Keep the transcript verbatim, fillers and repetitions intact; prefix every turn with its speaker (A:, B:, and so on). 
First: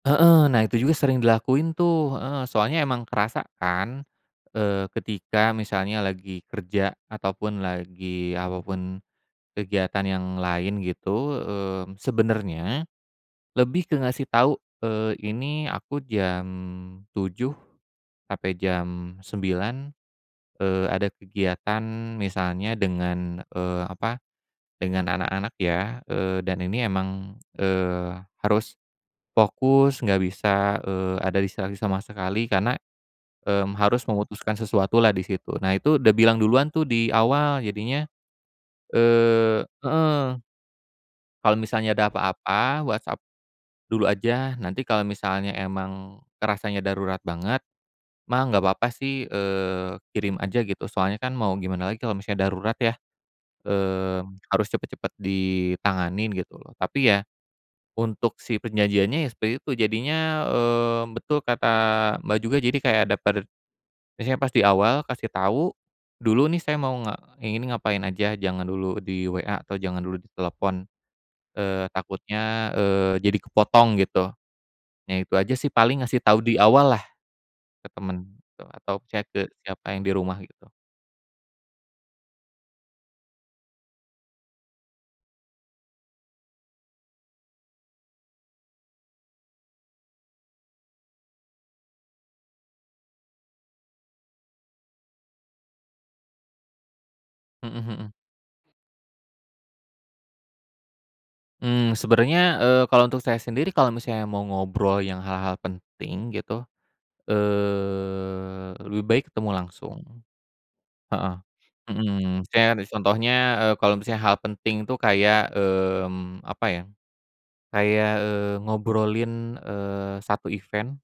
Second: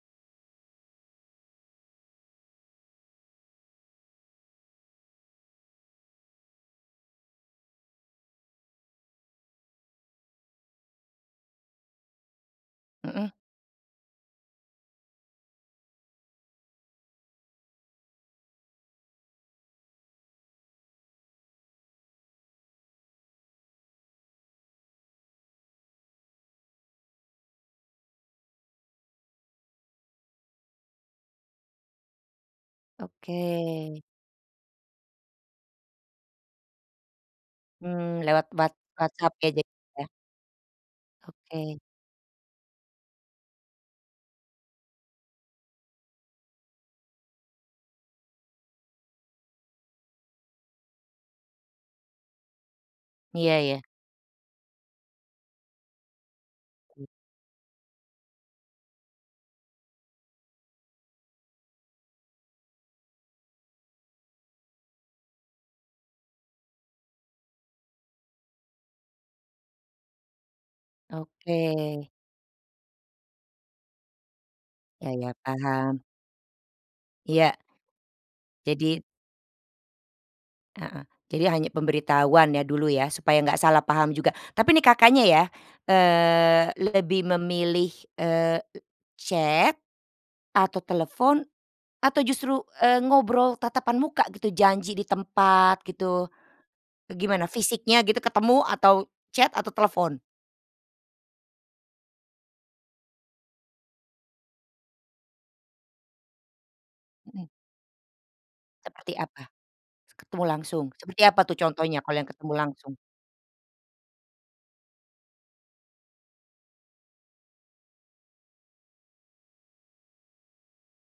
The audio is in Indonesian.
A: Heeh, nah itu juga sering dilakuin tuh, heeh, soalnya emang kerasa kan. Eee ketika misalnya lagi kerja ataupun lagi, apapun kegiatan yang lain gitu, mmm, sebenernya
B: Mhm.
A: lebih ke ngasih tahu, eee, ini aku jam tujuh sampai jam sembilan, eee, ada kegiatan misalnya dengan, eee, apa, dengan anak-anak ya, eee, dan ini emang, eee, harus fokus, enggak bisa, eee, ada distraksi sama sekali karena, mmm,
B: Oke.
A: harus memutuskan sesuatu lah di situ. Nah itu udah bilang duluan tuh di awal jadinya,
B: Mmm, lewat What WhatsApp ya
A: eee
B: jadinya.
A: heeh. Kalau
B: Oke.
A: misalnya ada apa-apa WhatsApp dulu aja, nanti kalau misalnya emang kerasanya darurat banget, mah, enggak papa sih, eee, kirim aja gitu. Soalnya kan mau gimana lagi kalau misalnya darurat ya.
B: Iya iya.
A: Mmm, harus cepet-cepet ditanganin gitu loh. Tapi ya, untuk si perjanjiannya ya seperti itu jadinya, eee, betul kata, Mbak, juga jadi kayak ada per misalnya pas di awal kasih tahu, dulu nih saya mau nge ini ngapain aja jangan dulu di WA atau jangan dulu ditelepon, eee,
B: Oke.
A: takutnya, eee, jadi kepotong gitu.
B: Iya
A: Nah,
B: iya,
A: itu aja sih
B: paham.
A: paling ngasih tahu di awal lah
B: Iya.
A: ke temen atau
B: Jadi
A: chat ke siapa yang di rumah gitu.
B: Heeh, jadi hanya pemberitahuan ya dulu ya, supaya enggak salah paham juga. Tapi nih, Kakaknya, ya, eee, lebih memilih, eee, chat, atau telepon atau justru, eee, ngobrol tatapan muka gitu janji di tempat gitu, gimana
A: Mhm
B: fisiknya
A: mhm.
B: gitu ketemu atau chat atau telepon?
A: Mmm, sebenarnya, eee, kalau untuk saya sendiri, kalau misalnya mau ngobrol yang hal-hal penting gitu,
B: Mhm.
A: eee, lebih
B: Seperti
A: baik
B: apa?
A: ketemu langsung.
B: Se ketemu langsung seperti
A: Heeh,
B: apa tuh contohnya, kalau yang
A: mhm,
B: ketemu
A: misalnya,
B: langsung?
A: contohnya e kalau misalnya hal penting itu kayak, mmm, apa ya? Kayak, eee, ngobrolin, eee, satu event.